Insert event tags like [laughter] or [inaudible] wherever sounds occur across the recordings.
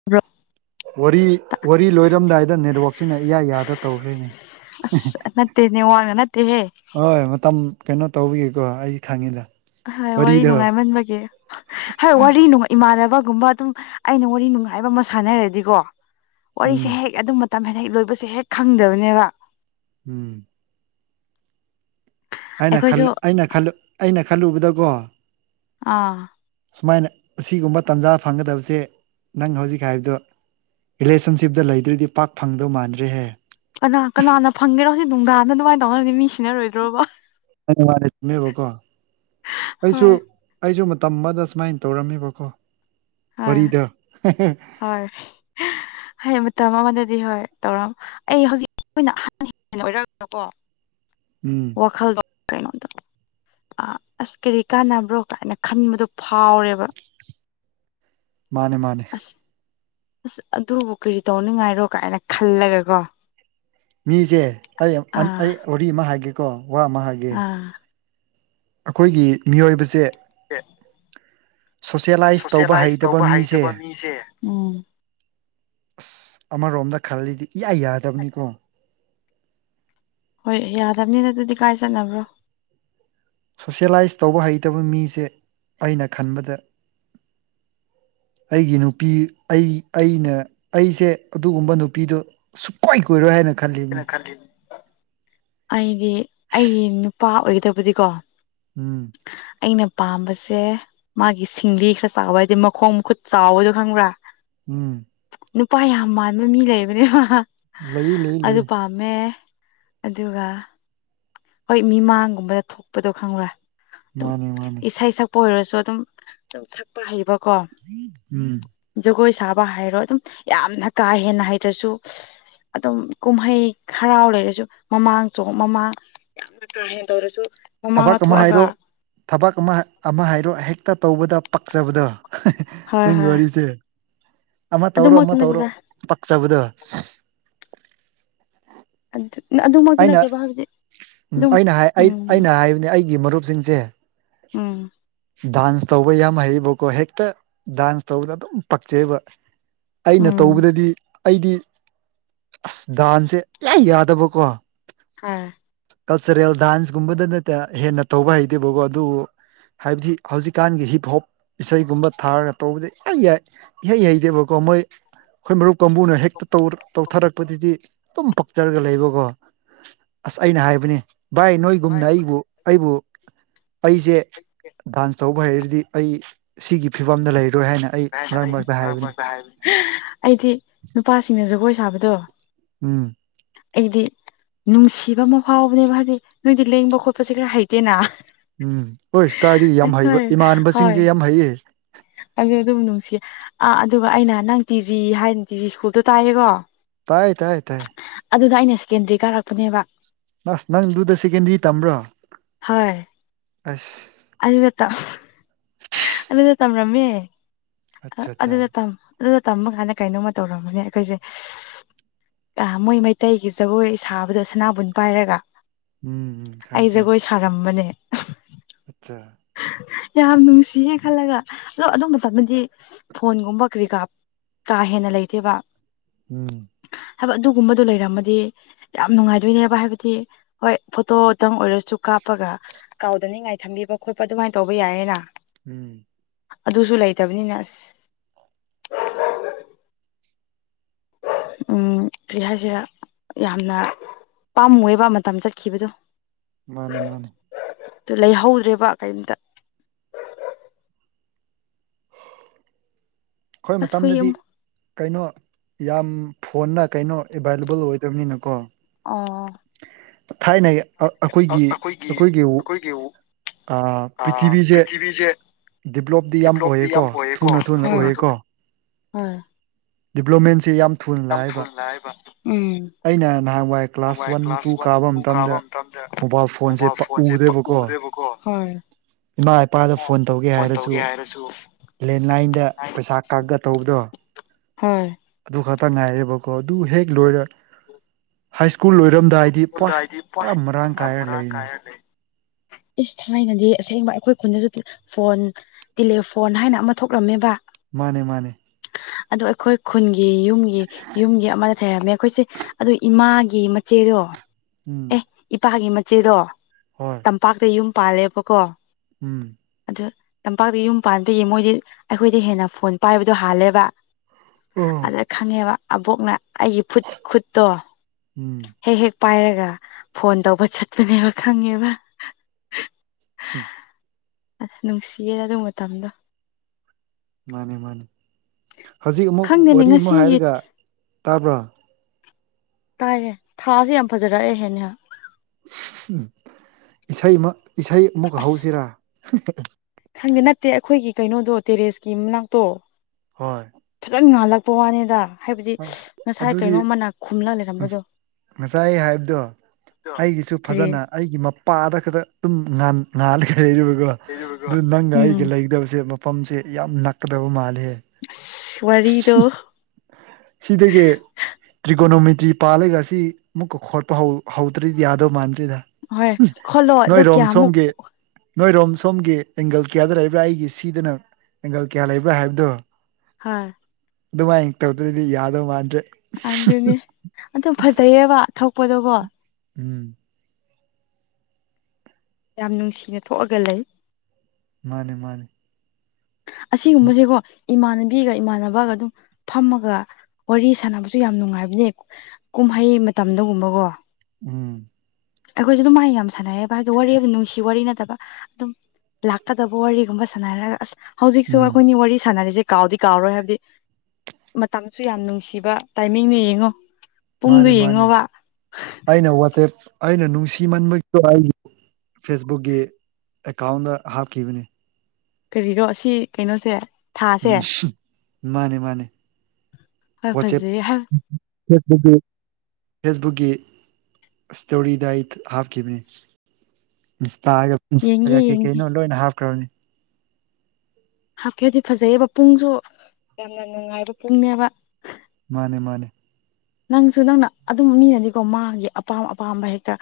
[unintelligible] ꯋꯔꯤ ꯋꯔꯤ ꯂꯣꯏꯔꯝꯗꯥꯏꯗ ꯅꯦꯠꯋꯥꯛꯁꯤꯅ ꯏꯌꯥ ꯌꯥꯗ ꯇꯧꯈ꯭ꯔꯦꯅꯦ ꯑꯁ ꯅꯠꯇꯦ ꯅꯦꯋꯥꯅ ꯅꯠꯇꯦꯍꯦ ꯍꯣꯏ ꯃꯇꯝ ꯀꯩꯅꯣ ꯇꯧꯕꯤꯒꯤꯀꯣ ꯑꯩ ꯈꯪꯉꯤꯗ ꯍꯣꯏ ꯋꯥꯔꯤ ꯋꯥꯔꯤꯗꯣ ꯅꯨꯡꯉꯥꯏꯃꯟꯕꯒꯤ ꯍꯥ ꯋꯥꯔꯤ ꯅꯨꯡꯉꯥꯏ ꯏꯃꯥꯟꯅꯕꯒꯨꯝꯕ ꯑꯗꯨꯝ ꯑꯩꯅ ꯋꯥꯔꯤ ꯅꯨꯡꯉꯥꯏꯕꯃ ꯁꯥꯟꯅꯔꯗꯤꯀꯣ ꯋꯥꯔꯤꯁꯦ ꯎꯝ ꯍꯦꯛ ꯑꯗꯨꯝ ꯇꯃꯟ ꯍꯦꯛ ꯂꯣꯏꯕꯁꯦ ꯍꯦꯛ ꯈꯪꯗꯕꯅꯦꯕ ꯎꯝ ꯑꯩꯅ ꯈꯜ ꯑꯩꯈꯣꯏꯁꯨ ꯑꯩꯅ ꯈꯜ ꯑꯩꯅ ꯈꯜꯂꯨꯕꯗꯀꯣ ꯑꯥ ꯁꯨꯃꯥꯏꯅ ꯁꯤꯒꯨꯝꯕ ꯇꯥꯟꯖꯥ ꯐꯪꯒꯗꯕꯁꯦ ꯅꯪ ꯍꯧꯖꯤꯛ ꯍꯥꯏꯕꯗꯣ ꯔꯦꯁꯟꯁꯤꯞꯇ ꯂꯩꯗ꯭ꯔꯗꯤ ꯄꯥꯛ ꯐꯪꯗꯧ ꯃꯥꯟꯗ꯭ꯔꯦꯍꯦ ꯀꯅꯥ ꯀꯅꯥꯅ ꯐꯪꯒꯦꯔꯣ ꯍꯧꯖꯤꯛ ꯅꯨꯡꯗꯥꯡꯗ ꯑꯗꯨꯃꯥꯏꯅ ꯇꯧꯅꯔꯗꯤ ꯃꯤ ꯁꯤꯅꯔꯣꯏꯗ꯭ꯔꯣꯕ [inaudible] ꯀꯣ ꯑꯩꯩꯁꯨ ꯍꯣꯏ ꯑꯩꯖꯨ ꯃꯇꯝ ꯑꯃꯗ ꯁꯨꯃꯥꯏꯅ ꯇꯧꯔꯝꯃꯦꯕꯀꯣ ꯍꯣꯏ ꯋꯥꯔꯤꯗꯣ ꯍꯣꯏ ꯍꯌꯦ ꯃꯇꯝ ꯑꯃꯗꯗꯤ ꯍꯣꯏ ꯇꯧꯔꯝ ꯑꯩ ꯍꯧꯖꯤꯛ ꯑꯣꯏꯅ [inaudible] ꯎꯝ ꯋꯥꯈꯜ [inaudible] ꯑ ꯑꯁ ꯀꯔꯤ ꯀꯥꯟꯅꯕ꯭ꯔꯣ ꯀꯥꯏꯅ ꯈꯟꯕꯗꯣ ꯐꯥꯎꯔꯦꯕ ꯃꯥꯅꯦ ꯃꯥꯅꯦ ꯑꯁ ꯑꯁ ꯑꯗꯨꯕꯨ ꯀꯔꯤ ꯇꯧꯅꯤꯡꯉꯥꯏꯔꯣ ꯀꯥꯏꯅ ꯈꯜꯂꯒ ꯀꯣ ꯃꯤꯖꯦ ꯑꯩ ꯑꯝ ꯑꯥ ꯑꯩ ꯋꯔꯤ ꯑꯃ ꯍꯥꯏꯒꯦꯀꯣ ꯋꯥ ꯑꯃ ꯍꯥꯏꯒꯦ ꯑꯥ ꯑꯈꯣꯏꯒꯤ ꯃꯤꯑꯣꯏꯕꯁꯦ [unintelligible] [inaudible] ꯁꯣꯁꯦꯂꯥꯏꯁ ꯇꯧꯕ ꯍꯩꯇꯕ ꯃꯤꯁꯦ ꯎꯝ ꯑꯁ ꯑꯃꯔꯣꯝꯗ ꯈꯜꯂꯤꯗꯤ ꯏꯌꯥ ꯌꯥꯗꯝꯅꯤꯀꯣ ꯍꯣꯏ ꯌꯥꯔꯝꯅꯤꯅ ꯑꯗꯨꯗꯤ ꯀꯥꯏ ꯆꯠꯅꯕ꯭ꯔꯣ ꯁꯣꯁꯦꯂꯥꯏꯁ ꯇꯧꯕ ꯍꯩꯇꯕ ꯃꯤꯁꯦ ꯑꯩꯅ ꯈꯟꯕꯗ ꯑꯩꯒꯤ ꯅꯨꯄꯤ ꯑꯩ ꯑꯩꯅ ꯑꯩꯁꯦ ꯑꯗꯨꯒꯨꯝꯕ ꯅꯨꯄꯤꯗꯨ ꯁꯨꯛꯀꯣꯏ ꯀꯣꯏꯔꯣꯏ ꯍꯥꯏꯅ ꯅ ꯈꯜꯂꯤꯕꯅꯤ ꯈꯜꯂꯤꯅꯦ ꯑꯩꯗꯤ ꯑꯩꯒꯤ ꯅꯨꯄꯥ ꯑꯣꯏꯒꯗꯕꯗꯤꯀꯣ ꯎꯝ ꯑꯩꯅ ꯄꯥꯝꯕꯁꯦ ꯃꯥꯒꯤ ꯁꯤꯡꯂꯤ ꯈꯔ ꯆꯥꯎꯕ ꯍꯥꯏꯗꯤ ꯃꯈꯣꯡ ꯃꯈꯨꯠ ꯆꯥꯎꯕꯗꯣ ꯈꯪꯕ꯭ꯔꯥ ꯎꯝ ꯅꯨꯄꯥ ꯌꯥꯝ ꯃꯥꯟꯕ ꯃꯤ ꯂꯩꯕꯅꯦꯕ ꯂꯩꯌꯦ ꯂꯩ ꯑꯗꯨ ꯂꯩ ꯄꯥꯝꯃꯦ ꯑꯗꯨꯒ ꯍꯣꯏ ꯃꯤꯃꯥꯡꯒꯨꯝꯕꯗ ꯊꯣꯛꯄꯗꯣ ꯈꯪꯕ꯭ꯔꯥ ꯑꯗꯨꯝ ꯃꯥꯅꯤ ꯃꯥꯅꯤ ꯏꯁꯩ ꯁꯛꯄ ꯑꯣꯏꯔꯁꯨ ꯑꯗꯨꯝ ꯁꯛꯄ ꯍꯩꯕ ꯎꯝ ꯖꯒꯣꯏ ꯁꯥꯕ ꯍꯥꯏꯔꯣ ꯑꯗꯨꯝ ꯌꯥꯝꯅ ꯀꯥ ꯍꯦꯟꯅ ꯍꯩꯇ꯭ꯔꯁꯨ ꯑꯗꯨꯝ ꯀꯨꯝꯍꯩ ꯈꯥꯔꯥꯎ ꯂꯩꯔꯁꯨ ꯃꯃꯥꯡ ꯆꯣ ꯃꯃꯥꯡ ꯌꯥꯝ ꯀꯥꯍꯦ ꯇꯧꯔꯁꯨ ꯊꯕꯛ ꯃꯃꯥꯡꯗ ꯑꯃ ꯊꯣꯛꯑꯒ ꯍꯥꯏꯔꯣ ꯊꯕꯛ ꯑꯃ ꯑꯃ ꯍꯥꯏꯔꯣ ꯍꯦꯛꯇ ꯇꯧꯕꯗ ꯄꯛꯆꯕꯗꯣ ꯍꯣꯏ ꯅꯪꯒꯤ ꯍꯣꯏ ꯋꯥꯔꯤꯁꯦ ꯑꯃ ꯇꯧꯔꯣ ꯑꯃ ꯑꯗꯨꯃꯛꯇꯤ ꯇꯧꯔꯣ ꯅꯠꯇꯦꯗ ꯄꯛꯆꯕꯗꯣ ꯑꯗꯨ ꯅ ꯑꯗꯨꯃꯛ ꯑꯩꯅ ꯎꯝ ꯑꯩꯅ ꯍꯥꯏ ꯑꯩ ꯎꯝ ꯑꯩꯅ ꯍꯥꯏꯕꯅꯦ ꯑꯩꯒꯤ ꯃꯔꯨꯞꯁꯤꯡꯖꯦ [unintelligible] ꯎꯝ [inaudible] ꯗꯥꯟꯁ ꯇꯧꯕ ꯌꯥꯝ ꯍꯩꯌꯦꯕꯀꯣ ꯍꯦꯛꯇ ꯗꯥꯟꯁ ꯇꯧꯕꯗ ꯑꯗꯨꯝ ꯄꯛꯆꯩꯕ ꯑꯩꯅ ꯎꯝ ꯇꯧꯕꯗꯗꯤ ꯑꯩꯗꯤ ꯑꯁ ꯗꯥꯟꯁꯁꯦ ꯏꯌꯥ ꯌꯥꯗꯕꯀꯣ ꯍꯥ ꯀꯜꯆꯔꯦꯜ ꯗꯥꯟꯁꯀꯨꯝꯕꯗ ꯅꯠꯇ ꯍꯦꯟꯅ ꯇꯧꯕ ꯍꯩꯇꯦꯕꯀꯣ ꯑꯗꯨꯕꯨ ꯍꯥꯏꯕꯗꯤ ꯍꯧꯖꯤꯛꯀꯥꯟꯒꯤ ꯍꯤꯞ ꯍꯣꯞ ꯏꯁꯩꯒꯨꯝꯕ ꯊꯥꯔꯒ ꯇꯧꯕꯗ ꯌꯥꯏ ꯌꯥꯏ ꯏꯍꯩ ꯍꯩꯇꯦꯕꯀꯣ ꯃꯣꯏ ꯈꯣꯏ ꯃꯔꯨꯞ ꯀꯥꯡꯕꯨꯅ ꯍꯦꯛꯇ ꯇꯧꯔ ꯇꯧꯊꯔꯛꯄꯗꯗꯤ ꯗꯨꯝ ꯄꯛꯆꯔꯒ ꯂꯩꯕꯀꯣ ꯑꯁ ꯑꯩꯅ ꯍꯥꯏꯕꯅꯤ ꯚꯥꯏ ꯅꯣꯏꯒꯨꯝꯅ ꯑꯩꯕꯨ ꯑꯩꯕꯨ ꯑꯩꯁꯦ ꯗꯥꯟꯁ ꯇꯧꯕ ꯍꯩꯔꯗꯤ ꯑꯩ ꯁꯤꯒꯤ ꯐꯤꯕꯝꯗ ꯂꯩꯔꯣꯏ ꯍꯥꯏꯅ ꯑꯩ ꯃꯔꯛ ꯃꯔꯛꯇ ꯍꯥꯏꯕꯅꯤ ꯑꯩꯗꯤ ꯅꯨꯄꯥꯁꯤꯡꯅ ꯖꯒꯣꯏ ꯁꯥꯕꯗꯣ ꯎꯝ ꯑꯩꯗꯤ ꯅꯨꯡꯁꯤꯕ ꯑꯃ ꯐꯥꯎꯕꯅꯦꯕ ꯍꯥꯏꯗꯤ ꯅꯣꯏꯗꯤ ꯂꯦꯡꯕ ꯈꯣꯠꯄꯁꯦ ꯈꯔ ꯍꯩꯇꯦꯅ ꯎꯝ ꯍꯣꯏ ꯀꯥꯏꯗꯒꯤ ꯌꯥꯝ ꯍꯣꯏ ꯍꯩꯕ ꯏꯃꯥꯅꯕꯁꯤꯡꯖꯦ ꯌꯥꯝ ꯍꯩꯌꯦ ꯅꯪꯖꯨ ꯑꯗꯨꯝ ꯅꯨꯡꯁꯤꯌꯦ ꯑꯥ ꯑꯗꯨꯒ ꯑꯩꯅ ꯅꯪ ꯇꯤ ꯖꯤ ꯍꯥꯏꯟ ꯇꯤꯖꯤ ꯁ꯭ꯀꯨꯜꯗꯣ ꯇꯥꯏꯌꯦꯀꯣ ꯇꯥꯏ ꯇꯥꯏ ꯇꯥꯏ ꯑꯗꯨꯗ ꯑꯩꯅ ꯁꯤꯀꯦꯟꯗ꯭ꯔꯤ ꯀꯥꯔꯛ ꯑꯁ ꯅꯪ ꯗꯨꯗ ꯁꯦꯀꯦꯟꯗ꯭ꯔꯤ ꯇꯝꯕ꯭ꯔꯣ ꯍꯣꯏ ꯑꯁ ꯑꯗꯨꯗ ꯇꯝ ꯑꯗꯨꯗ ꯇꯝꯔꯝꯃꯦ ꯑ ꯑꯠꯆꯥ ꯑꯠꯆꯥ ꯑꯗꯨꯗ ꯇꯝ ꯑꯗꯨꯗ ꯇꯝꯕ ꯀꯥꯟꯗ ꯀꯩꯅꯣꯝꯃ ꯇꯧꯔꯝꯕꯅꯦ ꯑꯩꯈꯣꯏꯖꯦ ꯑ ꯃꯣꯏ ꯃꯩꯇꯩꯒꯤ ꯖꯒꯣꯏ ꯁꯥꯕꯗꯣ ꯁꯅꯥꯕꯨꯟ ꯄꯥꯏꯔꯒ ꯎꯝ ꯈꯪ ꯑꯩ ꯈꯪ ꯖꯒꯣꯏ ꯁꯥꯔꯝꯕꯅꯦ ꯑꯠꯆꯥ ꯌꯥꯝ ꯅꯨꯡꯁꯤꯌꯦ ꯈꯜꯂꯒ ꯑꯗꯣ ꯑꯗꯨ ꯃꯇꯝꯗꯗꯤ ꯐꯣꯟꯒꯨꯝꯕ ꯀꯔꯤ ꯀꯔꯥ ꯀꯥ ꯍꯦꯟꯅ ꯂꯩꯇꯦꯕ ꯎꯝ ꯍꯥꯏꯕ ꯑꯗꯨꯒꯨꯝꯕꯗꯨ ꯂꯩꯔꯝꯃꯗꯤ ꯌꯥꯝ ꯅꯨꯡꯉꯥꯏꯗꯨꯏꯅꯦꯕ ꯍꯥꯏꯕꯗꯤ ꯍꯣꯏ ꯐꯣꯇꯣꯗꯪ ꯑꯣꯏꯔꯁꯨ ꯀꯥꯞꯄꯒ ꯀꯥꯎꯗꯅꯤꯡꯉꯥꯏ ꯊꯝꯕꯤꯕ ꯈꯣꯠꯄ ꯑꯗꯨꯃꯥꯏꯅ ꯇꯧꯕ ꯌꯥꯏꯌꯦꯅ ꯎꯝ ꯑꯗꯨꯁꯨ ꯂꯩꯇꯕꯅꯤꯅ ꯑꯁ ꯎꯝ ꯀ꯭ꯔꯤ ꯍꯥꯏꯁꯤꯔꯥ ꯌꯥꯝꯅ ꯄꯥꯝꯃꯣꯏꯕ ꯃꯇꯝ ꯆꯠꯈꯤꯕꯗꯨ ꯃꯥꯅꯦ ꯃꯥꯅꯦ ꯇꯨ ꯂꯩꯍꯧꯗ꯭ꯔꯦꯕ ꯀꯩꯝꯇ ꯈꯣꯏ ꯑꯁ ꯍꯨꯏ ꯃꯇꯝꯗꯗꯤ ꯑꯃ ꯀꯩꯅꯣ ꯌꯥꯝ ꯐꯣꯟꯗ ꯀꯩꯅꯣ ꯑꯦꯕꯥꯏꯂꯦꯕꯜ ꯑꯣꯏꯗꯕꯅꯤꯅꯀꯣ ꯑꯣ ꯊꯥꯏꯅꯩ ꯑ ꯑꯩꯈꯣꯏꯒꯤ ꯑꯩꯈꯣꯏꯒꯤ ꯋꯣ ꯑ ꯄ꯭ꯔꯤꯊꯤꯕꯤꯁꯦ ꯗꯤꯕ꯭ꯂꯣꯞꯇꯤ ꯌꯥꯝ ꯑꯣꯏꯌꯦꯀꯣ ꯊꯨꯅꯥ ꯊꯨꯅꯥ ꯑꯣꯏꯌꯦꯀꯣ ꯍꯣꯏ ꯗꯤꯕ꯭ꯂꯣꯃꯦꯟꯁꯤ ꯌꯥꯝ ꯊꯨꯅꯥ ꯂꯥꯛꯑꯦꯕ ꯎꯝ ꯑꯩꯅ ꯅꯍꯥꯟꯋꯥꯏ ꯀ꯭ꯂꯥꯁ ꯋꯥꯟ ꯇꯨ ꯀꯥꯕ ꯃꯇꯝꯗ ꯇꯝꯗ ꯃꯣꯕꯥꯏꯜ ꯐꯣꯟꯖꯦ ꯄꯥꯛ ꯎꯗꯦꯕꯀꯣ ꯏꯃꯥ ꯏꯄꯥꯗ ꯐꯣꯟ ꯇꯧꯒꯦ ꯍꯥꯏꯔꯁꯨ ꯑꯁꯨ ꯂꯦꯟꯂꯥꯏꯟꯗ ꯄꯩꯁꯥ ꯀꯥꯛꯒ ꯇꯧꯕꯗꯣ ꯍꯣꯏ ꯑꯗꯨ ꯈꯇꯥ ꯉꯥꯏꯔꯦꯕꯀꯣ ꯑꯗꯨ ꯍꯦꯛ ꯂꯣꯏꯔꯛ ꯍꯥꯏ ꯁ꯭ꯀꯨꯜ ꯂꯣꯏꯔꯝ ꯗꯥꯏꯗꯤ ꯄ꯭ꯋꯥꯏ ꯄꯨꯔꯥ ꯃꯔꯥꯡ ꯀꯥꯏꯔ ꯂꯩꯔꯤꯅꯤ ꯏꯁ ꯊꯥꯏꯅꯗꯤ ꯑꯁꯦꯡꯕ ꯑꯩꯈꯣꯏ ꯈꯨꯟꯗꯁꯨ ꯐꯣꯟ ꯇꯤꯂꯦꯐꯣꯟ ꯍꯥꯏꯅ ꯑꯃ ꯊꯣꯛꯔꯝꯃꯦꯕ ꯃꯥꯅꯦ ꯃꯥꯅꯦ ꯑꯗꯨ ꯑꯩꯈꯣꯏ ꯈꯨꯟꯒꯤ ꯌꯨꯝꯒꯤ ꯌꯨꯝꯒꯤ ꯑꯃ ꯊꯩꯔꯝꯃꯦ ꯑꯩꯈꯣꯏꯁꯦ ꯑꯗꯨ ꯏꯃꯥꯒꯤ ꯃꯠ ꯆꯦꯗꯣ ꯎꯝ ꯏꯄꯥꯒꯤ ꯃꯆꯦꯗꯣ ꯍꯣꯏ ꯇꯝꯄꯥꯛꯇ ꯌꯨꯝ ꯄꯥꯜꯂꯦꯕꯀꯣ ꯎꯝ ꯑꯗꯨ ꯇꯝꯄꯥꯛꯗ ꯌꯨꯝ ꯄꯥꯟꯕꯤꯒꯤ ꯃꯣꯏꯗꯤ ꯑꯩꯈꯣꯏꯗꯩ ꯍꯦꯟꯅ ꯐꯣꯟ ꯄꯥꯏꯕꯗꯣ ꯍꯥꯜꯂꯦꯕ ꯑꯣ ꯑꯗ ꯈꯪꯉꯦꯕ ꯑꯕꯣꯛꯅ ꯑꯩꯒꯤ ꯐꯨꯠ ꯈꯨꯠꯇꯣ ꯎꯝ ꯍꯦꯛ ꯍꯦꯛ ꯄꯥꯏꯔꯒ ꯐꯣꯟ ꯇꯧꯕ ꯆꯠꯄꯅꯦꯕ ꯈꯪꯉꯦꯕ [unintelligible] [unintelligible] ꯑꯗ ꯅꯨꯡꯁꯤꯌꯦ ꯑꯗꯨ ꯃꯇꯝꯗꯣ ꯃꯥꯅꯤ ꯃꯥꯅꯤ ꯍꯧꯖꯤꯛ ꯑꯃꯨꯛ ꯈꯪꯗꯦꯅꯦ ꯋꯥꯔꯤ ꯑꯃꯨꯛ ꯉꯁꯤꯒꯤ ꯍꯥꯏꯔꯒ ꯇꯥꯕ꯭ꯔꯥ ꯇꯥꯏꯌꯦ ꯊꯥꯁꯦ ꯌꯥꯝ ꯐꯖꯔꯛꯑꯦ ꯍꯦꯟꯅ [unintelligible] ꯏꯁꯩ ꯑꯃ ꯏꯁꯩ ꯑꯃꯨꯛꯀ ꯑꯁ ꯍꯧꯁꯤꯔꯥ [unintelligible] ꯈꯪꯗꯦ ꯅꯠꯇꯦ ꯑꯈꯣꯏꯒꯤ ꯀꯩꯅꯣꯗꯣ ꯇꯦꯔꯦꯁꯀꯤ ꯃꯅꯥꯛꯇꯣ ꯍꯣꯏ ꯐꯖꯟ ꯉꯥꯜꯂꯛꯄ ꯋꯥꯅꯤꯗ ꯍꯥꯏꯕꯗꯤ ꯑꯁ [unintelligible] ꯉꯁꯥꯏ ꯑꯗꯨꯗꯤ ꯀꯩꯅꯣꯝꯃꯅ ꯈꯨꯝꯂ ꯂꯩꯔꯝꯕꯗꯣ ꯉꯁꯥꯏ ꯍꯥꯏꯕꯗꯣ ꯑꯩꯒꯤꯁꯨ ꯀꯔꯤ ꯐꯖꯅ ꯑꯩꯒꯤ ꯃꯄꯥꯗ ꯈꯠꯇ ꯇꯨꯝ ꯉꯥꯜ ꯉꯥꯂꯒ ꯂꯩꯔꯤꯕꯀꯣ ꯑꯗꯨ ꯅꯪꯒ ꯎꯝ ꯑꯩꯒ ꯂꯩꯒꯗꯕꯁꯦ ꯃꯐꯝꯁꯦ ꯌꯥꯝ ꯅꯛꯀꯗꯕ ꯃꯥꯜꯂꯦ ꯑꯁ ꯋꯥꯔꯤꯗꯣ ꯁꯤꯗꯒꯤ ꯇ꯭ꯔꯤꯒꯣꯅꯣꯃꯤꯇ꯭ꯔꯤ ꯄꯥꯜꯂꯒ ꯑꯁꯤ ꯑꯃꯨꯛꯀ ꯈꯣꯠꯄ ꯍꯧ ꯍꯧꯗ꯭ꯔꯗꯤ ꯌꯥꯗꯧ ꯃꯥꯟꯗ꯭ꯔꯤꯗ ꯍꯣꯏ [unintelligible] ꯈꯣꯠꯂꯣ ꯅꯣꯏ ꯑꯗꯣ ꯔꯣꯝ ꯀꯌꯥꯃꯨꯛ ꯁꯣꯝꯒꯤ ꯅꯣꯏꯔꯣꯝ ꯁꯣꯝꯒꯤ ꯑꯦꯡꯒꯜ ꯀ꯭ꯌꯥꯗ ꯂꯩꯥꯕ꯭ꯔꯥ ꯑꯩꯒꯤ ꯁꯤꯗꯅ ꯑꯦꯡꯒꯜ ꯀ꯭ꯌꯥ ꯂꯩꯕ꯭ꯔꯥ ꯍꯥꯏꯕꯗꯣ ꯍꯣꯏ ꯑꯗꯨꯃꯥꯏꯟ ꯇꯧꯗ꯭ꯔꯗꯤ ꯌꯥꯗꯧ ꯃꯥꯟꯗ꯭ꯔꯦ ꯑꯗꯨꯅꯤ ꯑꯗꯨ ꯐꯖꯩꯌꯦꯕ ꯊꯣꯛꯄꯗꯨ ꯀꯣ ꯎꯝ ꯌꯥꯝ ꯅꯨꯡꯁꯤꯅ ꯊꯣꯛꯑꯒ ꯂꯩ ꯃꯥꯅꯦ ꯃꯥꯅꯦ ꯑꯁꯤꯒꯨꯝꯕꯖꯤꯀꯣ ꯏꯃꯥꯟꯅꯕꯤꯒ ꯏꯃꯥꯟꯅꯕꯒ ꯑꯗꯨꯝ ꯐꯝꯃꯒ ꯋꯥꯔꯤ ꯁꯥꯟꯅꯕꯁꯨ ꯌꯥꯝ ꯅꯨꯡꯉꯥꯏꯕꯅꯦ ꯀꯨꯝꯍꯩ ꯃꯇꯝꯗꯒꯨꯝꯕꯀꯣ ꯎꯝ ꯑꯩꯈꯣꯏꯁꯨ ꯑꯗꯨꯝꯃꯥꯏ ꯌꯥꯝ ꯁꯥꯟꯅꯩꯌꯦꯕ ꯑꯗꯣ ꯋꯥꯔꯤ ꯍꯥꯏꯗꯤ ꯅꯨꯡꯁꯤ ꯋꯥꯔꯤ ꯅꯠꯇꯕ ꯑꯗꯨꯝ ꯂꯥꯛꯀꯗꯕ ꯋꯥꯔꯤꯒꯨꯝꯕ ꯁꯥꯟꯅꯥꯔꯒ ꯑꯁ ꯍꯧꯖꯤꯛꯁꯨ ꯎꯝ ꯑꯩꯈꯣꯏꯅꯤ ꯋꯥꯔꯤ ꯁꯥꯟꯅꯔꯤꯖꯦ ꯀꯥꯎꯗꯤ ꯀꯥꯎꯔꯔꯣꯏ ꯍꯥꯏꯕꯗꯤ ꯃꯇꯝꯁꯨ ꯌꯥꯝ ꯅꯨꯡꯁꯤꯕ ꯇꯥꯏꯃꯤꯡꯅꯦ ꯌꯦꯡꯉꯣ ꯄꯨꯡꯗꯣ ꯃꯥꯅꯦ ꯃꯥꯅꯦ ꯌꯦꯡꯉꯣꯕ ꯑꯩꯅ ꯋꯥꯆꯦꯞ ꯑꯩꯅ ꯅꯨꯡꯁꯤꯃꯟꯕꯒꯤꯀꯣ ꯑꯩꯒꯤ ꯐꯦꯁꯕꯨꯛꯀꯤ ꯑꯦꯀꯥꯎꯟꯗ ꯍꯥꯞꯈꯤꯕꯅꯤ ꯀꯔꯤꯔꯣ ꯑꯁꯤ ꯀꯩꯅꯣꯁꯦ ꯊꯥꯁꯦ [unintelligible] ꯃꯥꯅꯦ ꯃꯥꯅꯦ ꯍꯣꯏ ꯋꯥꯆꯦꯞ ꯐꯖꯩ ꯐꯦꯁꯕꯨꯛꯀꯤ ꯐꯦꯁꯕꯨꯛꯀꯤ ꯏꯁꯇꯣꯔꯤꯗ ꯑꯩ ꯍꯥꯞꯈꯤꯕꯅꯤ ꯏꯟꯁꯇꯥꯒ ꯌꯦꯡꯒꯦ ꯏꯟꯁꯇꯥꯒ ꯀꯩ ꯌꯦꯡꯒꯦ ꯀꯩꯅꯣ ꯂꯣꯏꯅ ꯍꯥꯞꯈ꯭ꯔꯕꯅꯤ ꯍꯥꯞꯀꯦꯗꯤ ꯐꯖꯩꯌꯦꯕ ꯄꯨꯡꯁꯨ ꯌꯥꯝꯅ ꯅꯨꯡꯉꯥꯏꯕ ꯄꯨꯡꯅꯦꯕ ꯃꯥꯅꯦ ꯃꯥꯅꯦ ꯅꯪꯁꯨ ꯅꯪꯅ ꯑꯗꯨꯝ ꯃꯤꯅꯗꯤꯀꯣ ꯃꯥꯒꯤ ꯑꯄꯥꯝ ꯑꯄꯥꯝꯕ ꯍꯦꯛꯇ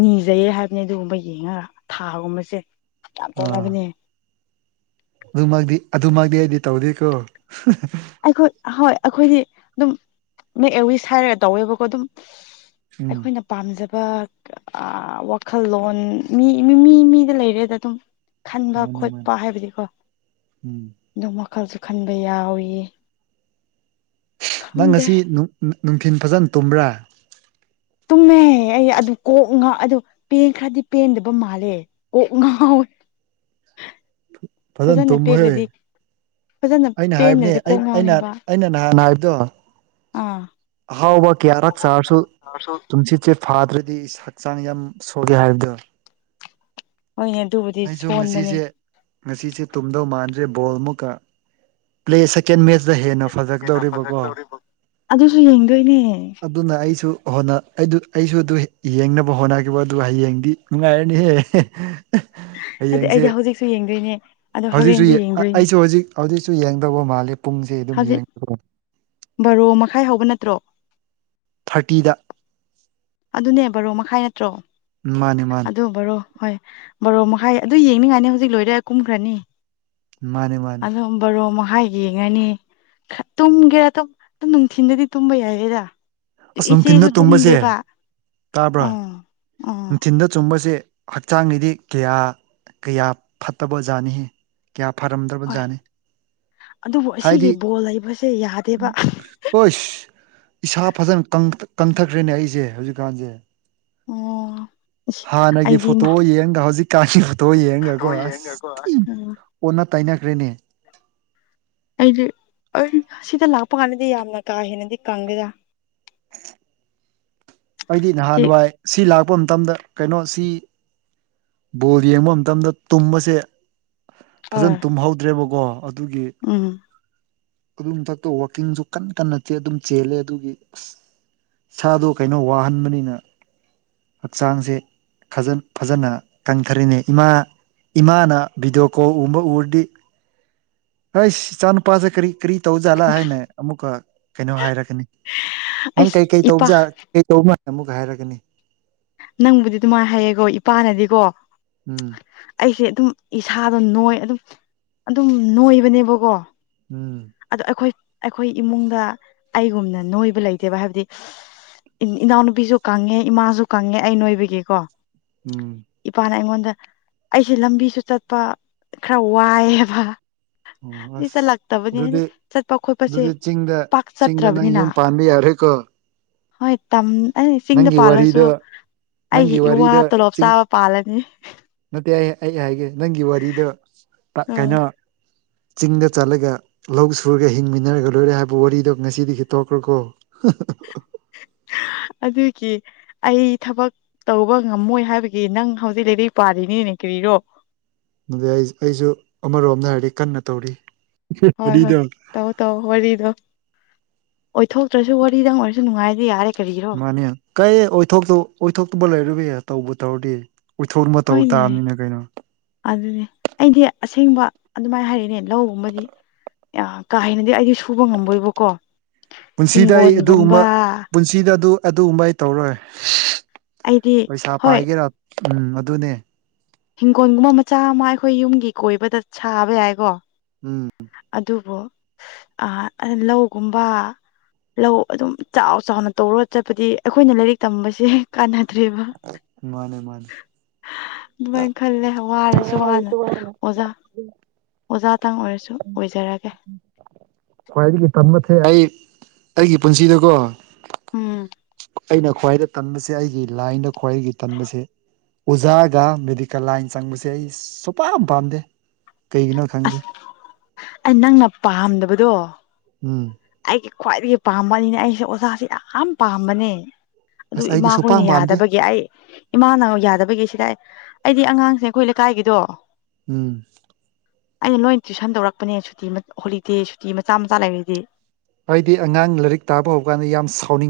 ꯅꯤꯖꯩꯌꯦ ꯍꯥꯏꯕꯅꯦ ꯑꯗꯨꯒꯨꯝꯕ ꯌꯦꯡꯉꯒ ꯊꯥꯒꯨꯝꯕꯁꯦ ꯌꯥꯝ ꯇꯧꯅꯕꯅꯦ ꯑꯗꯨꯃꯛꯗꯤ ꯑꯗꯨꯃꯛꯗꯤ ꯑꯩꯗꯤ ꯇꯧꯗꯦꯀꯣ ꯑꯩꯈꯣꯏ ꯍꯣꯏ ꯑꯈꯣꯏꯗꯤ ꯑꯗꯨꯝ ꯃꯦꯛ ꯑꯦ ꯋꯤꯁ ꯍꯥꯏꯔ ꯇꯧꯋꯦꯕꯀꯣ ꯑꯗꯨꯝ ꯎꯝ ꯑꯩꯈꯣꯏꯅ ꯄꯥꯝꯖꯕ ꯑ ꯋꯥꯈꯜꯂꯣꯟ ꯃꯤ ꯃꯤ ꯃꯤ ꯃꯤꯗ ꯂꯩꯔꯦꯗ ꯑꯗꯨꯝ ꯈꯟꯕ ꯃꯥꯅꯦ ꯃꯥꯅꯦ ꯈꯣꯠꯄ ꯍꯥꯏꯕꯗꯤꯀꯣ ꯎꯝ ꯑꯗꯨꯝ ꯋꯈꯜꯁꯨ ꯈꯟꯕ ꯌꯥꯎꯏ ꯅꯪ ꯈꯪꯗꯦ ꯉꯁꯤ ꯅꯨꯡ ꯅꯨ ꯅꯨꯡꯊꯤꯟ ꯐꯖꯟꯅ ꯇꯨꯝꯕ꯭ꯔꯥ ꯇꯨꯝꯃꯦ ꯑꯩ ꯑꯗꯨ ꯀꯣꯛ ꯉ ꯑꯗꯨ ꯄꯦꯟ ꯈ꯭ꯔꯗꯤ ꯄꯦꯟꯗꯕ ꯃꯥꯜꯂꯦ ꯀꯣꯛ ꯉꯥꯎꯋꯦ ꯐꯖꯅ ꯇꯨꯝꯃꯨꯍꯦ ꯐꯖꯅ ꯑꯩꯅ ꯍꯥꯏꯕꯅꯦ ꯄꯦꯟꯗ꯭ꯔꯗꯤ ꯀꯣꯛ ꯑꯩ ꯑꯩꯅ ꯉꯥꯎꯅꯦꯕ ꯑꯩꯅ ꯅꯍꯥꯟ ꯍꯥꯏꯕꯗꯣ ꯑꯥ ꯑꯍꯥꯎꯕ ꯀꯌꯥꯔꯛ ꯆꯥꯔꯁꯨ ꯇꯨꯝꯁꯤꯠ ꯆꯦ ꯐꯥꯗ꯭ꯔꯗꯤ ꯍꯛꯆꯥꯡ ꯌꯥꯝ ꯁꯣꯜꯂꯦ ꯍꯥꯏꯕꯗꯣ ꯍꯣꯏꯅꯦ ꯗꯨꯕꯨ ꯑꯩꯁꯨ ꯉꯁꯤꯁꯦ ꯉꯁꯤꯁꯦ ꯇꯨꯝꯗꯧ ꯃꯥꯟꯗ꯭ꯔꯦ ꯕꯣꯜ ꯃꯨꯛꯀ ꯄ꯭ꯂꯦ ꯁꯦꯀꯦꯟ ꯃꯦꯠꯆꯇ ꯍꯦꯟꯅ ꯐꯖꯀꯗꯧꯔꯤꯕꯀꯣ ꯑꯗꯨꯁꯨ ꯌꯦꯡꯗꯣꯏꯅꯦ ꯑꯗꯨꯅ ꯑꯩꯁꯨ ꯍꯣꯠꯅ ꯑꯗꯨ ꯑꯩꯁꯨ ꯑꯗꯨ ꯌꯦꯡꯅꯕ ꯍꯣꯠꯅꯒꯦꯕ ꯑꯗꯨ ꯍꯌꯦꯡꯗꯤ ꯅꯨꯡꯉꯥꯏꯔꯅꯤꯍꯦ ꯑꯗꯣ ꯍꯌꯦꯡꯁꯦ ꯑꯩꯗꯤ ꯍꯧꯖꯤꯛꯁꯨ ꯌꯦꯡꯗꯣꯏꯅꯦ ꯑꯗꯣ ꯍꯧꯖꯤꯛꯁꯨ ꯍꯣꯔꯦꯟꯁꯨ ꯌꯦ ꯌꯦꯡꯗꯣꯏꯅꯦ ꯑꯩꯁꯨ ꯍꯧꯖꯤꯛ ꯍꯧꯖꯤꯛꯁꯨ ꯌꯦꯡꯗꯧꯕ ꯃꯥꯜꯂꯦ ꯄꯨꯡꯁꯦ ꯑꯗꯨꯝ ꯌꯦꯡꯕꯗ ꯕꯔꯣ ꯃꯈꯥꯏ ꯍꯧꯕ ꯅꯠꯇ꯭ꯔꯣ ꯊꯥꯔꯇꯤꯗ ꯑꯗꯨꯅꯦ ꯕꯔꯣ ꯃꯈꯥꯏ ꯅꯠꯇ꯭ꯔꯣ ꯃꯥꯅꯦ ꯃꯥꯅꯦ ꯑꯗꯨ ꯕꯔꯣ ꯍꯣꯏ ꯕꯔꯣ ꯃꯈꯥꯏ ꯑꯗꯨ ꯌꯦꯡꯅꯤꯡꯉꯥꯏꯅꯤ ꯍꯧꯖꯤꯛ ꯂꯣꯏꯔ ꯀꯨꯝꯈ꯭ꯔꯅꯤ ꯃꯥꯅꯦ ꯃꯥꯅꯦ ꯑꯗꯨ ꯕꯔꯣ ꯃꯍꯥꯏ ꯌꯦꯡꯉꯅꯤ ꯇꯨꯝꯒꯦꯔ ꯑꯗꯨꯝ ꯅꯨꯡꯊꯤꯟꯗꯗꯤ ꯇꯨꯝꯕ ꯌꯥꯏꯌꯦꯗ ꯑꯁ ꯅꯨꯡꯊꯤꯟꯗ ꯏꯆꯦꯁꯨ ꯇꯨꯝꯕꯁꯦ ꯇꯨꯝꯗꯦꯕ ꯇꯥꯕ꯭ꯔꯥ ꯑꯥ ꯑꯥ ꯆꯤꯟꯗ ꯆꯨꯝꯕꯁꯦ ꯍꯛꯆꯥꯡꯒꯤꯗꯤ ꯀꯌꯥ ꯀꯌꯥ ꯐꯠꯇꯕꯖꯥꯠꯅꯤꯍꯦ ꯀꯌꯥ ꯐꯔꯝꯗ꯭ꯔꯕ ꯍꯣꯏ ꯖꯥꯠꯅꯤ ꯑꯗꯨꯕꯨ ꯑꯁꯤꯒꯤ ꯍꯥꯏꯗꯤ ꯕꯣꯜ ꯂꯩꯕꯁꯦ ꯌꯥꯗꯦꯕ ꯍꯣꯏꯁ ꯏꯁꯥ ꯐꯖꯅ ꯀꯪ ꯀꯪꯊꯈ꯭ꯔꯦꯅꯦ ꯑꯩꯁꯦ ꯍꯧꯖꯤꯛꯀꯥꯟꯁꯦ ꯑꯣ ꯑꯁ ꯍꯥꯟꯅꯒꯤ ꯑꯩꯗꯤ ꯐꯣꯇꯣ ꯃꯥ ꯌꯦꯡꯒ ꯍꯧꯖꯤꯛ ꯀꯥꯟꯒꯤ ꯐꯣꯇꯣ ꯌꯦꯡꯒꯀꯣ ꯑꯁ ꯊꯤ ꯎꯝ ꯑꯣꯟꯅ ꯇꯩꯅꯈ꯭ꯔꯦꯅꯦ ꯑꯩꯗꯤ ꯑꯥ ꯁꯤꯗ ꯂꯥꯛꯄ ꯀꯥꯟꯗꯗꯤ ꯌꯥꯝꯅ ꯀꯥ ꯍꯦꯟꯅꯗꯤ ꯀꯪꯗꯦꯗ ꯑꯩꯗꯤ ꯅꯍꯥꯟ ꯇꯤꯛ ꯋꯥꯏ ꯁꯤ ꯂꯥꯛꯄ ꯃꯇꯝꯗ ꯀꯩꯅꯣ ꯁꯤ ꯕꯣꯜ ꯌꯦꯡꯕ ꯃꯇꯝꯗ ꯇꯨꯝꯕꯁꯦ ꯐꯖꯟ ꯍꯣꯏ ꯇꯨꯝꯍꯧꯗ꯭ꯔꯦꯕꯀꯣ ꯑꯗꯨꯒꯤ ꯎꯝ ꯗꯨꯒꯤ ꯃꯊꯛꯇ ꯋꯥꯛꯀꯤꯡꯁꯨ ꯀꯟꯅ ꯀꯟꯅ ꯆꯦ ꯗꯨꯝ ꯆꯦꯜꯂꯦ ꯑꯗꯨꯒꯤ ꯑꯁ ꯁꯥꯗꯣ ꯀꯩꯅꯣ ꯋꯥꯍꯟꯕꯅꯤꯅ ꯍꯛꯆꯥꯡꯁꯦ ꯐꯖꯟ ꯐꯖꯅ ꯀꯪꯊꯔꯦꯅꯦ ꯏꯃꯥ ꯏꯃꯥꯅ ꯚꯤꯗꯤꯑꯣ ꯀꯣꯜ ꯎꯝꯕ ꯎꯔꯗꯤ ꯍꯩꯁ ꯏꯆꯥꯅꯨꯄꯥꯖꯦ ꯀꯔꯤ ꯀꯔꯤ ꯇꯧꯖꯥꯠꯂꯥ ꯍꯥꯏꯅ ꯑꯃꯨꯛꯀ ꯀꯩꯅꯣ ꯍꯥꯏꯔꯛꯀꯅꯤ ꯅꯪ ꯑꯩꯁ ꯀꯩꯀꯩ ꯏꯄꯥ ꯇꯧꯕꯖꯥꯠ ꯀꯩ ꯇꯧꯕ ꯃꯥꯟ ꯑꯃꯨꯛꯀ ꯍꯥꯏꯔꯒꯅꯤ ꯅꯪꯕꯨꯗꯤ ꯑꯗꯨꯃꯥꯏ ꯍꯥꯏꯌꯦꯀꯣ ꯏꯄꯥꯅꯗꯤꯀꯣ ꯎꯝ ꯑꯩꯁꯦ ꯑꯗꯨꯝ ꯏꯁꯥꯗꯣ ꯅꯣꯏ ꯑꯗꯨꯝ ꯑꯗꯨꯝ ꯅꯣꯏꯕꯅꯦꯕꯀꯣ ꯎꯝ ꯑꯗꯣ ꯑꯩꯈꯣꯏ ꯑꯩꯈꯣꯏ ꯏꯃꯨꯡꯗ ꯑꯩꯒꯨꯝꯅ ꯅꯣꯏꯕ ꯂꯩꯇꯦꯕ ꯍꯥꯏꯕꯗꯤ ꯏ ꯏꯅꯥꯎꯅꯨꯄꯤꯖꯨ ꯀꯪꯉꯦ ꯏꯃꯥꯖꯤ ꯀꯪꯉꯦ ꯑꯩ ꯅꯣꯏꯕꯒꯤꯀꯣ ꯎꯝ ꯏꯄꯥꯅ ꯑꯩꯉꯣꯟꯗ ꯑꯩꯁꯦ ꯂꯝꯕꯤꯁꯨ ꯆꯠꯄ ꯈꯔ ꯋꯥꯏꯑꯦꯕ ꯑꯣ ꯑꯁ [unintelligible] ꯑꯗꯨꯗꯤ ꯍꯥꯏꯗꯤ ꯆꯠꯄ ꯈꯣꯠꯄꯁꯦ ꯑꯗꯨꯗꯤ ꯆꯤꯡꯗ ꯄꯥꯛ ꯆꯤꯡꯗ ꯅꯪ ꯆꯠꯇ꯭ꯔꯕꯅꯤꯅ ꯌꯨꯝ ꯄꯥꯟꯕ ꯌꯥꯔꯦꯀꯣ ꯍꯣꯏ ꯇꯝ ꯑꯩ ꯆꯤꯡꯗ ꯅꯪꯒꯤ ꯄꯥꯜꯂꯁꯨ ꯋꯥꯔꯤꯗꯣ ꯅꯪꯒꯤ ꯑꯩꯒꯤ ꯏꯋꯥ ꯋꯥꯔꯤꯗꯣ ꯇꯣꯂꯣꯞ ꯆꯤꯡ ꯆꯥꯕ ꯄꯥꯜꯂꯅꯤ ꯅꯠꯇꯦ ꯑꯩ ꯑꯩ ꯍꯥꯏꯒꯦ ꯅꯪꯒꯤ ꯋꯥꯔꯤꯗꯣ ꯄ ꯎꯝ ꯀꯩꯅꯣ ꯆꯤꯡꯗ ꯆꯠꯂꯒ ꯂꯧ ꯁꯨꯔꯒ ꯍꯤꯡꯃꯤꯟꯅꯔꯒ ꯂꯣꯏꯔꯦ ꯍꯥꯏꯕ ꯋꯥꯔꯤꯗꯣ ꯉꯁꯤꯗꯒꯤ ꯇꯣꯛꯈ꯭ꯔꯣꯀꯣ ꯑꯗꯨ ꯀꯤ ꯑꯩ ꯊꯕꯛ ꯇꯧꯕ ꯉꯝꯃꯣꯏ ꯍꯥꯏꯕꯒꯤ ꯅꯪ ꯍꯧꯖꯤꯛ ꯔꯩꯔꯛ ꯄꯥꯔꯤꯅꯤꯅꯦ ꯀꯔꯤꯔꯣ ꯑꯗꯨꯗ ꯑꯩ ꯑꯩꯁꯨ ꯑꯃꯔꯣꯝꯗ ꯍꯥꯏꯔꯗꯤ ꯀꯟꯅ ꯇꯧꯔꯤ ꯍꯣꯏ ꯍꯣꯏ ꯋꯥꯔꯤꯗꯣ ꯇꯧ ꯇꯧ ꯋꯥꯔꯤꯗꯣ ꯑꯣꯏꯊꯣꯛꯇ꯭ꯔꯁꯨ ꯋꯥꯔꯤꯗꯪ ꯑꯣꯏꯔꯁꯨ ꯅꯨꯡꯉꯥꯏꯗꯤ ꯌꯥꯔꯦ ꯀꯔꯤ ꯐꯅꯤ ꯀꯩ ꯑꯣꯏꯊꯣꯛꯇ ꯑꯣꯏꯊꯣꯛꯇꯕ ꯂꯩꯔꯣꯏꯌꯦ ꯇꯧꯕꯨ ꯇꯧꯔꯗꯤ ꯎꯏꯊꯣꯛꯅꯕ ꯇꯧ ꯍꯣꯏꯅꯦ ꯇꯥꯝꯅꯤꯅ ꯀꯩꯅꯣ ꯑꯗꯨꯅꯦ ꯑꯩꯗꯤ ꯑꯁꯦꯡꯕ ꯑꯗꯨꯃꯥꯏ ꯍꯥꯏꯔꯤꯅꯦ ꯂꯧꯒꯨꯝꯕꯗꯤ ꯑ ꯀꯥ ꯍꯦꯅꯗꯤ ꯑꯩꯗꯤ ꯁꯨꯕ ꯉꯃꯣꯏꯕꯀꯣ ꯄꯨꯟꯁꯤꯗ ꯑꯩ ꯑꯗꯨꯒꯨꯝꯕ ꯍꯤꯡꯒꯣꯟꯒꯨꯝꯕ ꯄꯨꯟꯁꯤꯗ ꯑꯗꯨ ꯑꯗꯨꯒꯨꯝꯕ ꯑꯩ ꯇꯧꯔꯣꯏ ꯑꯩꯗꯤ ꯄꯩꯁꯥ ꯍꯣꯏ ꯄꯥꯏꯒꯦꯔꯥ ꯎꯝ ꯑꯗꯨꯅꯦ ꯍꯤꯡꯒꯣꯟꯒꯨꯝꯕ ꯃꯆꯥ ꯑꯃ ꯑꯩꯈꯣꯏ ꯌꯨꯝꯒꯤ ꯀꯣꯏꯕꯗ ꯁꯥꯕ ꯌꯥꯏꯀꯣ ꯎꯝ ꯑꯗꯨꯕꯨ ꯑ ꯂꯧꯒꯨꯝꯕ ꯂꯧ ꯑꯗꯨꯝ ꯆꯥꯎ ꯆꯥꯎꯅ ꯇꯧꯔꯒ ꯆꯠꯄꯗꯤ ꯑꯩꯈꯣꯏꯅ ꯂꯥꯏꯔꯤꯛ ꯇꯝꯕꯁꯦ ꯌꯥꯏ ꯀꯥꯟꯅꯗ꯭ꯔꯦꯕ ꯃꯥꯅꯦ ꯃꯥꯅꯦ ꯑꯗꯨꯃꯥꯏ ꯈꯜꯂꯦ ꯋꯥꯔꯖꯨ ꯋꯥꯅ ꯑꯣꯖꯥ ꯑꯣꯖꯥꯇꯪ ꯑꯣꯏꯔꯁꯨ ꯑꯣꯏꯖꯔꯒꯦ ꯈ꯭ꯋꯥꯏꯗꯒꯤ ꯇꯝꯕ ꯊꯦ ꯑꯩ ꯑꯩꯒꯤ ꯄꯨꯟꯁꯤꯗꯀꯣ ꯎꯝ ꯑꯩꯅ ꯈ꯭ꯋꯥꯏꯗ ꯇꯟꯕꯁꯦ ꯑꯩꯒꯤ ꯂꯥꯏꯟꯗ ꯈ꯭ꯋꯥꯏꯗꯒꯤ ꯇꯟꯕꯁꯦ ꯑꯣꯖꯥꯒ ꯃꯦꯗꯤꯀꯦꯜ ꯂꯥꯏꯟ ꯆꯪꯕꯁꯦ ꯑꯩ ꯁꯨꯄꯥꯝ ꯄꯥꯝꯗꯦ ꯀꯩꯒꯤꯅꯣ ꯈꯪꯗꯦ ꯑꯁ ꯑ ꯅꯪꯅ ꯄꯥꯝꯗꯕꯗꯣ ꯎꯝ ꯑꯩꯒꯤ ꯈ꯭ꯋꯥꯏꯗꯒꯤ ꯄꯥꯝꯕꯅꯤꯅ ꯑꯩꯁꯦ ꯑꯣꯖꯥꯁꯦ ꯌꯥꯝ ꯄꯥꯝꯕꯅꯦ ꯑꯗꯨ ꯑꯁ ꯑꯩꯗꯤ ꯁꯨꯄꯥꯝ ꯏꯃꯥꯈꯣꯏꯅ ꯄꯥꯝꯗꯦ ꯌꯥꯗꯕꯒꯤ ꯑꯩ ꯏꯃꯥꯅ ꯌꯥꯗꯕꯒꯤ ꯁꯤꯗꯥ ꯑꯩ ꯑꯩꯗꯤ ꯑꯉꯥꯡꯁꯦ ꯑꯩꯈꯣꯏ ꯂꯩꯀꯥꯏꯒꯤꯗꯣ ꯎꯝ ꯑꯩꯅ ꯂꯣꯏꯟ ꯇꯨꯏꯁꯟ ꯇꯧꯔꯛꯄꯅꯦ ꯁꯨꯇꯤ ꯍꯣꯂꯤꯗꯦ ꯁꯨꯇꯤ ꯃꯆꯥ ꯃꯆꯥ ꯂꯩꯔꯦꯗꯤ ꯍꯥꯏꯗꯤ ꯑꯉꯥꯡ ꯂꯥꯔꯤꯛ ꯇꯥꯛꯄ ꯍꯧꯀꯥꯟꯗ ꯌꯥꯝ ꯁꯥꯎꯅꯤꯡ